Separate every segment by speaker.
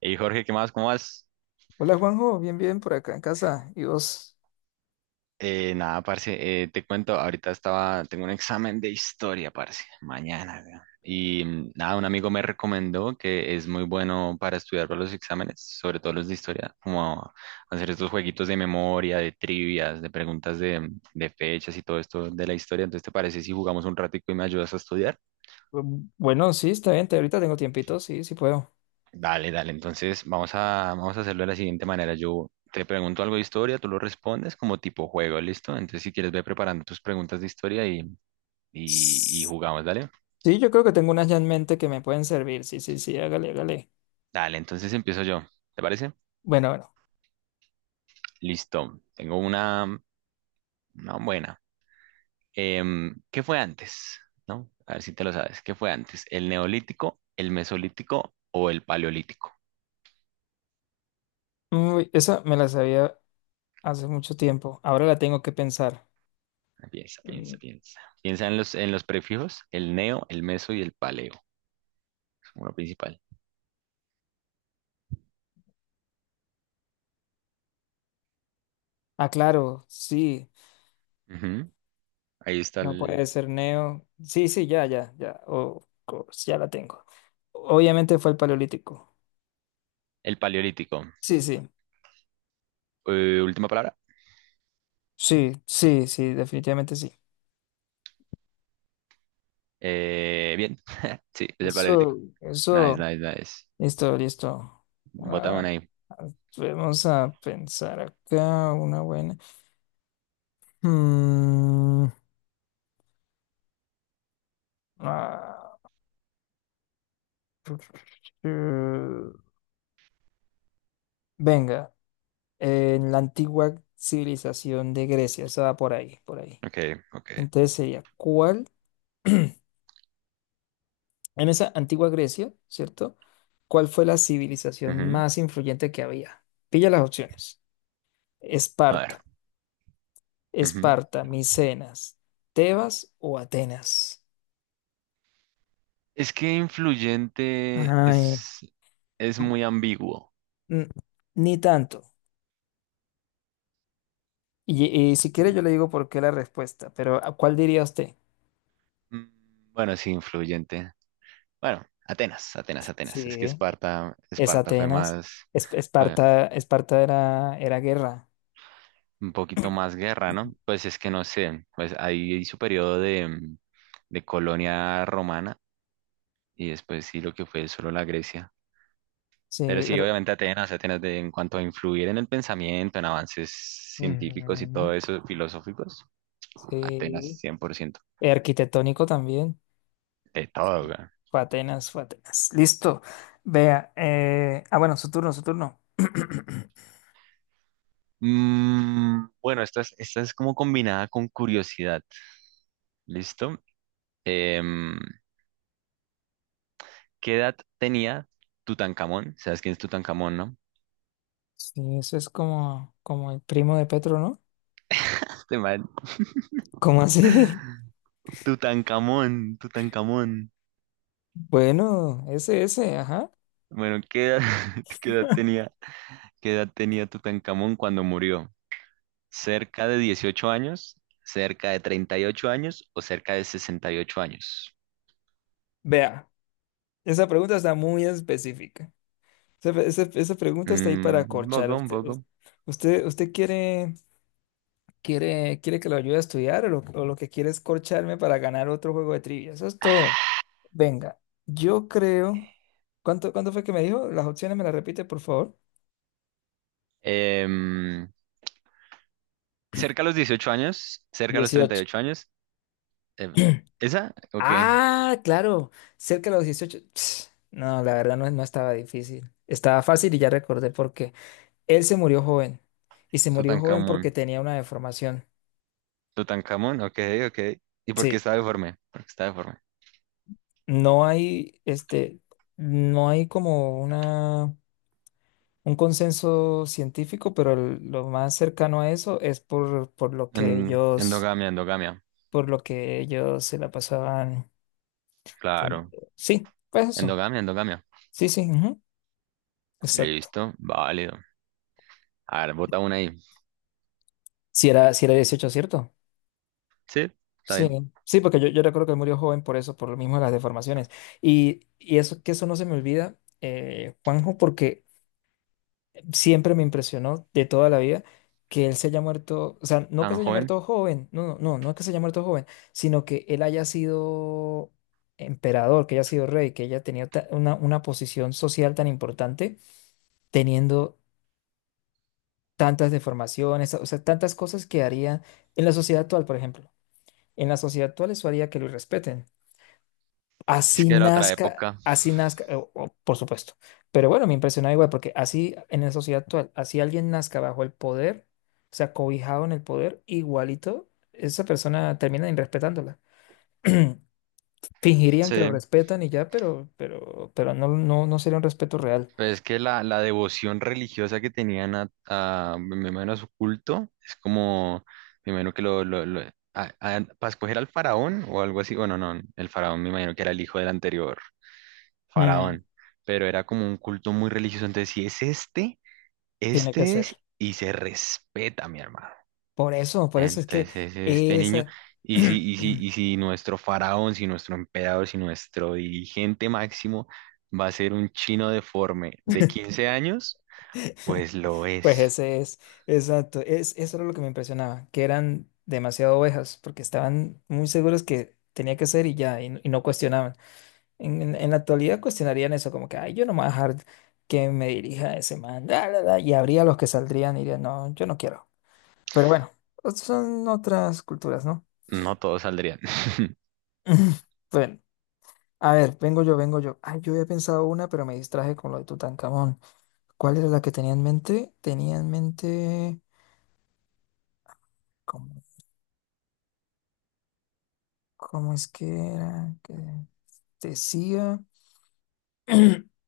Speaker 1: Y Jorge, ¿qué más? ¿Cómo vas?
Speaker 2: Hola Juanjo, bien, bien, por acá en casa. ¿Y vos?
Speaker 1: Nada, parce, te cuento, ahorita estaba, tengo un examen de historia, parce, mañana, weón. Y nada, un amigo me recomendó que es muy bueno para estudiar para los exámenes, sobre todo los de historia, como hacer estos jueguitos de memoria, de trivias, de preguntas de fechas y todo esto de la historia. Entonces, ¿te parece si jugamos un ratico y me ayudas a estudiar?
Speaker 2: Bueno, sí, está bien, ahorita tengo tiempito, sí, sí puedo.
Speaker 1: Dale, dale. Entonces, vamos a hacerlo de la siguiente manera. Yo te pregunto algo de historia, tú lo respondes como tipo juego, ¿listo? Entonces, si quieres, ve preparando tus preguntas de historia y
Speaker 2: S-
Speaker 1: jugamos, ¿dale?
Speaker 2: Sí, yo creo que tengo unas ya en mente que me pueden servir, sí, sí, sí, hágale, hágale.
Speaker 1: Dale, entonces empiezo yo. ¿Te parece?
Speaker 2: Bueno, bueno.
Speaker 1: Listo. Tengo una buena. ¿Qué fue antes? ¿No? A ver si te lo sabes. ¿Qué fue antes? ¿El neolítico, el mesolítico o el paleolítico?
Speaker 2: Uy, esa me la sabía hace mucho tiempo, ahora la tengo que pensar.
Speaker 1: Piensa,
Speaker 2: Mm,
Speaker 1: piensa, piensa. Piensa en los prefijos, el neo, el meso y el paleo. Uno principal.
Speaker 2: Ah, claro, sí,
Speaker 1: Ujú. Ahí está
Speaker 2: no
Speaker 1: el,
Speaker 2: puede ser Neo. Sí, sí, ya, ya, ya, of course, ya la tengo. Obviamente fue el Paleolítico.
Speaker 1: el paleolítico.
Speaker 2: Sí, sí,
Speaker 1: Última palabra.
Speaker 2: sí, sí, sí, definitivamente sí.
Speaker 1: Bien. Sí, es el paleolítico.
Speaker 2: Eso,
Speaker 1: Nice,
Speaker 2: eso.
Speaker 1: nice, nice.
Speaker 2: Listo, listo.
Speaker 1: Botamos
Speaker 2: Ah,
Speaker 1: ahí.
Speaker 2: vamos a pensar acá una buena. Mm, ah, eh, venga, en la antigua civilización de Grecia, estaba por ahí, por ahí.
Speaker 1: Ok, ok.
Speaker 2: Entonces sería, ¿cuál? En esa antigua Grecia, ¿cierto? ¿Cuál fue la civilización
Speaker 1: Ujú.
Speaker 2: más influyente que había? Pilla las opciones.
Speaker 1: A ver.
Speaker 2: Esparta,
Speaker 1: Ujú.
Speaker 2: Esparta, Micenas, Tebas o Atenas.
Speaker 1: Es que influyente
Speaker 2: Ay.
Speaker 1: es muy ambiguo.
Speaker 2: Mm, Ni tanto. Y si quiere yo
Speaker 1: Mm,
Speaker 2: le digo por qué la respuesta, pero ¿a ¿cuál diría usted?
Speaker 1: Bueno, sí, influyente. Bueno, Atenas, Atenas, Atenas. Es que
Speaker 2: Sí,
Speaker 1: Esparta,
Speaker 2: es
Speaker 1: Esparta fue
Speaker 2: Atenas.
Speaker 1: más,
Speaker 2: Es-
Speaker 1: fue
Speaker 2: Esparta, Esparta era guerra.
Speaker 1: un poquito más guerra, ¿no? Pues es que no sé, pues ahí su periodo de colonia romana y después sí lo que fue solo la Grecia. Pero
Speaker 2: Sí,
Speaker 1: sí,
Speaker 2: pero-
Speaker 1: obviamente Atenas, Atenas, en cuanto a influir en el pensamiento, en avances científicos y
Speaker 2: ujú,
Speaker 1: todo eso, filosóficos, Atenas
Speaker 2: sí.
Speaker 1: 100%
Speaker 2: Arquitectónico también.
Speaker 1: de todo,
Speaker 2: Sí.
Speaker 1: güey.
Speaker 2: Fue Atenas, fue Atenas. Listo. Vea. Ah, bueno, su turno, su turno.
Speaker 1: Bueno, esta es como combinada con curiosidad, ¿listo? Em, ¿Qué edad tenía Tutankamón? ¿Sabes quién es Tutankamón, no?
Speaker 2: Sí, eso es como el primo de Petro, ¿no?
Speaker 1: Este man.
Speaker 2: ¿Cómo así?
Speaker 1: Tutankamón, Tutankamón.
Speaker 2: Bueno, ese, ajá.
Speaker 1: Bueno, ¿qué edad, qué edad tenía, qué edad tenía Tutankamón cuando murió? Cerca de 18 años, cerca de 38 años o cerca de 68 años.
Speaker 2: Vea. Esa pregunta está muy específica. Esa pregunta está ahí para
Speaker 1: Un
Speaker 2: acorchar.
Speaker 1: poco, un
Speaker 2: ¿Usted,
Speaker 1: poco.
Speaker 2: usted, usted quiere que lo ayude a estudiar o lo que quiere es corcharme para ganar otro juego de trivia? Eso es todo. Venga, yo creo. ¿Cuánto fue que me dijo? Las opciones me las repite, por favor.
Speaker 1: Em, Cerca a los 18 años, cerca a los treinta y
Speaker 2: 18.
Speaker 1: ocho años. em, ¿Esa? Ok.
Speaker 2: Ah, claro, cerca de los 18 Ps. No, la verdad no estaba difícil. Estaba fácil y ya recordé por qué. Él se murió joven y se murió joven porque
Speaker 1: Tutankamón.
Speaker 2: tenía una deformación.
Speaker 1: Tutankamón, ok, ok. ¿Y por qué
Speaker 2: Sí,
Speaker 1: está deforme? Porque está deforme.
Speaker 2: no hay, este, no hay como un consenso científico, pero lo más cercano a eso es por lo que ellos,
Speaker 1: Endogamia, endogamia.
Speaker 2: por lo que ellos se la pasaban
Speaker 1: Claro.
Speaker 2: teniendo. Sí, pues eso.
Speaker 1: Endogamia, endogamia.
Speaker 2: Sí, sí, ujú, exacto.
Speaker 1: Listo, válido. A ver, bota una ahí.
Speaker 2: Si era 18, ¿cierto?
Speaker 1: Sí, está
Speaker 2: Sí,
Speaker 1: bien.
Speaker 2: sí, porque yo recuerdo que murió joven por eso, por lo mismo de las deformaciones. Y eso, que eso no se me olvida, Juanjo, porque siempre me impresionó de toda la vida que él se haya muerto, o sea, no que
Speaker 1: Tan
Speaker 2: se haya
Speaker 1: joven.
Speaker 2: muerto joven, no, no, no, no es que se haya muerto joven, sino que él haya sido emperador, que haya sido rey, que haya tenido una posición social tan importante, teniendo tantas deformaciones, o sea, tantas cosas que haría en la sociedad actual, por ejemplo. En la sociedad actual eso haría que lo respeten.
Speaker 1: Es que era otra época.
Speaker 2: Así nazca, por supuesto. Pero bueno, me impresionaba igual, porque así en la sociedad actual, así alguien nazca bajo el poder, o sea, cobijado en el poder, igualito, esa persona termina irrespetándola. Fingirían que
Speaker 1: Sí.
Speaker 2: lo respetan y ya, pero, no, no, no sería un respeto real.
Speaker 1: Pues es que la devoción religiosa que tenían a, me imagino a su culto es como, me imagino que lo para escoger al faraón o algo así, bueno, no, el faraón me imagino que era el hijo del anterior
Speaker 2: Mm,
Speaker 1: faraón, pero era como un culto muy religioso, entonces si es este,
Speaker 2: tiene que
Speaker 1: este es
Speaker 2: ser.
Speaker 1: y se respeta, mi hermano.
Speaker 2: Por eso es que
Speaker 1: Entonces este niño,
Speaker 2: esa.
Speaker 1: y si, y si, y si nuestro faraón, si nuestro emperador, si nuestro dirigente máximo va a ser un chino deforme de 15 años, pues lo
Speaker 2: Pues
Speaker 1: es.
Speaker 2: ese es, exacto, es, eso era lo que me impresionaba, que eran demasiado ovejas, porque estaban muy seguros que tenía que ser y ya, y no cuestionaban. En la actualidad cuestionarían eso, como que, ay, yo no me voy a dejar que me dirija ese man, la, y habría los que saldrían y dirían, no, yo no quiero. Pero bueno, son otras culturas, ¿no?
Speaker 1: No todos saldrían.
Speaker 2: Bueno, a ver, vengo yo, vengo yo. Ay, yo había pensado una, pero me distraje con lo de Tutankamón. ¿Cuál era la que tenía en mente? Tenía en mente... ¿Cómo es que era? Que decía.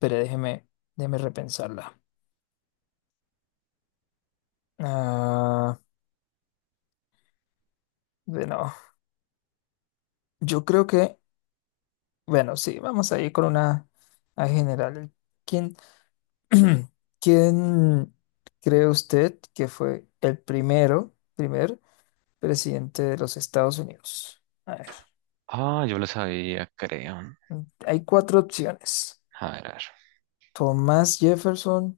Speaker 2: Pero déjeme repensarla. Ah, bueno, yo creo que, bueno, sí, vamos a ir con una a general. ¿Quién, quién cree usted que fue el primer presidente de los Estados Unidos? A ver,
Speaker 1: Ah, yo lo sabía, creo.
Speaker 2: hay cuatro opciones.
Speaker 1: A ver, a ver.
Speaker 2: Thomas Jefferson,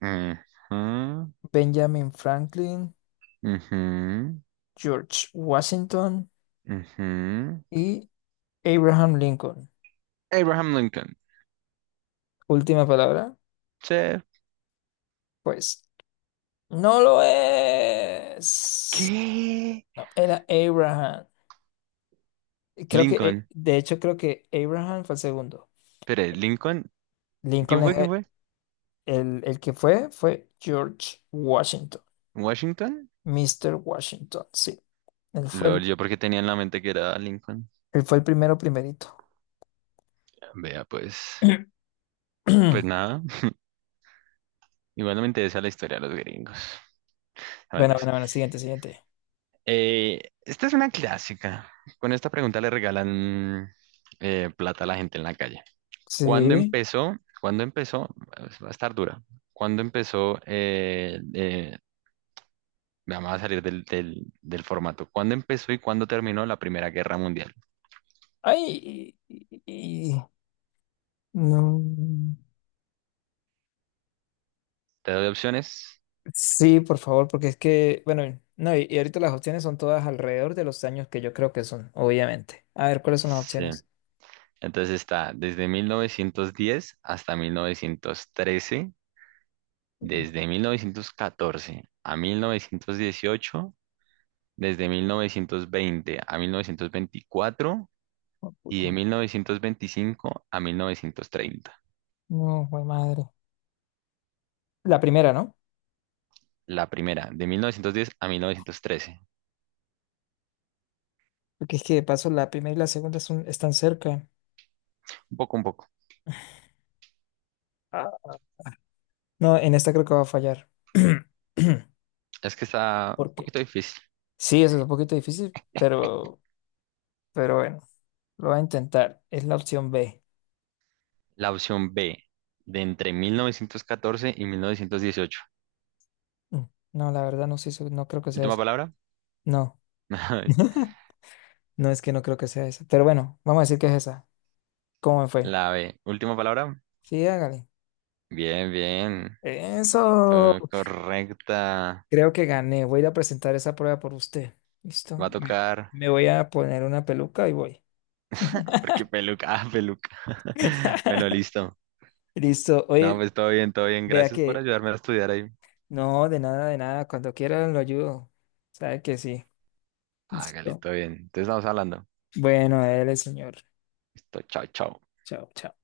Speaker 1: Ujú,
Speaker 2: Benjamin Franklin,
Speaker 1: ujú,
Speaker 2: George Washington
Speaker 1: ujú.
Speaker 2: y Abraham Lincoln.
Speaker 1: Abraham Lincoln.
Speaker 2: Última palabra.
Speaker 1: Sí.
Speaker 2: Pues no lo es.
Speaker 1: ¿Qué?
Speaker 2: No, era Abraham. Creo que,
Speaker 1: Lincoln.
Speaker 2: de hecho, creo que Abraham fue el segundo.
Speaker 1: Espere, Lincoln.
Speaker 2: Lincoln
Speaker 1: ¿Quién fue?
Speaker 2: es
Speaker 1: ¿Quién
Speaker 2: el,
Speaker 1: fue?
Speaker 2: el- el que fue George Washington.
Speaker 1: ¿Washington?
Speaker 2: Mister Washington, sí. Él fue
Speaker 1: Lol,
Speaker 2: el,
Speaker 1: yo porque tenía en la mente que era Lincoln.
Speaker 2: él fue el primero, primerito.
Speaker 1: Vea, pues. Pues nada. Igualmente esa es la historia de los gringos. No,
Speaker 2: Bueno, bueno,
Speaker 1: mentiras.
Speaker 2: bueno, siguiente, siguiente.
Speaker 1: Esta es una clásica. Con esta pregunta le regalan plata a la gente en la calle. ¿Cuándo
Speaker 2: Sí.
Speaker 1: empezó? ¿Cuándo empezó? Pues, va a estar dura. ¿Cuándo empezó? Vamos a salir del formato. ¿Cuándo empezó y cuándo terminó la Primera Guerra Mundial?
Speaker 2: Ay, y- no.
Speaker 1: ¿Te doy opciones?
Speaker 2: Sí, por favor, porque es que, bueno, no, y ahorita las opciones son todas alrededor de los años que yo creo que son, obviamente. A ver, ¿cuáles son las
Speaker 1: Sí.
Speaker 2: opciones?
Speaker 1: Entonces está desde 1910 hasta 1913, desde 1914 a 1918. Desde 1920 a 1924
Speaker 2: Oh,
Speaker 1: y de
Speaker 2: puta.
Speaker 1: 1925 a 1930.
Speaker 2: No, jue madre. La primera, ¿no?
Speaker 1: La primera, de 1910 a 1913.
Speaker 2: Porque es que de paso la primera y la segunda están cerca.
Speaker 1: Un poco, un poco.
Speaker 2: Ah. No, en esta creo que va a fallar.
Speaker 1: Es que está un
Speaker 2: Porque
Speaker 1: poquito difícil.
Speaker 2: sí, eso es un poquito difícil, bueno, lo voy a intentar. Es la opción B.
Speaker 1: La opción B, de entre 1914 y 1918.
Speaker 2: Mm, no, la verdad no sé, no creo que sea
Speaker 1: Última
Speaker 2: esa.
Speaker 1: palabra.
Speaker 2: No, no es que no creo que sea esa. Pero bueno, vamos a decir que es esa. ¿Cómo me fue?
Speaker 1: La B, última palabra.
Speaker 2: Sí, hágale.
Speaker 1: Bien, bien.
Speaker 2: Eso,
Speaker 1: Fue correcta.
Speaker 2: creo que gané. Voy a ir a presentar esa prueba por usted.
Speaker 1: Va
Speaker 2: ¿Listo?
Speaker 1: a
Speaker 2: Me,
Speaker 1: tocar.
Speaker 2: me voy a poner una peluca y voy.
Speaker 1: Porque peluca, ah, peluca. Bueno, listo.
Speaker 2: Listo.
Speaker 1: No,
Speaker 2: Oye,
Speaker 1: pues todo bien, todo bien.
Speaker 2: vea
Speaker 1: Gracias por
Speaker 2: que...
Speaker 1: ayudarme a estudiar ahí.
Speaker 2: No, de nada, de nada. Cuando quiera lo ayudo. Sabe que sí.
Speaker 1: Hágale,
Speaker 2: Listo.
Speaker 1: todo bien. Entonces estamos hablando.
Speaker 2: Bueno, él, señor.
Speaker 1: Listo, chao, chao.
Speaker 2: Chao, chao.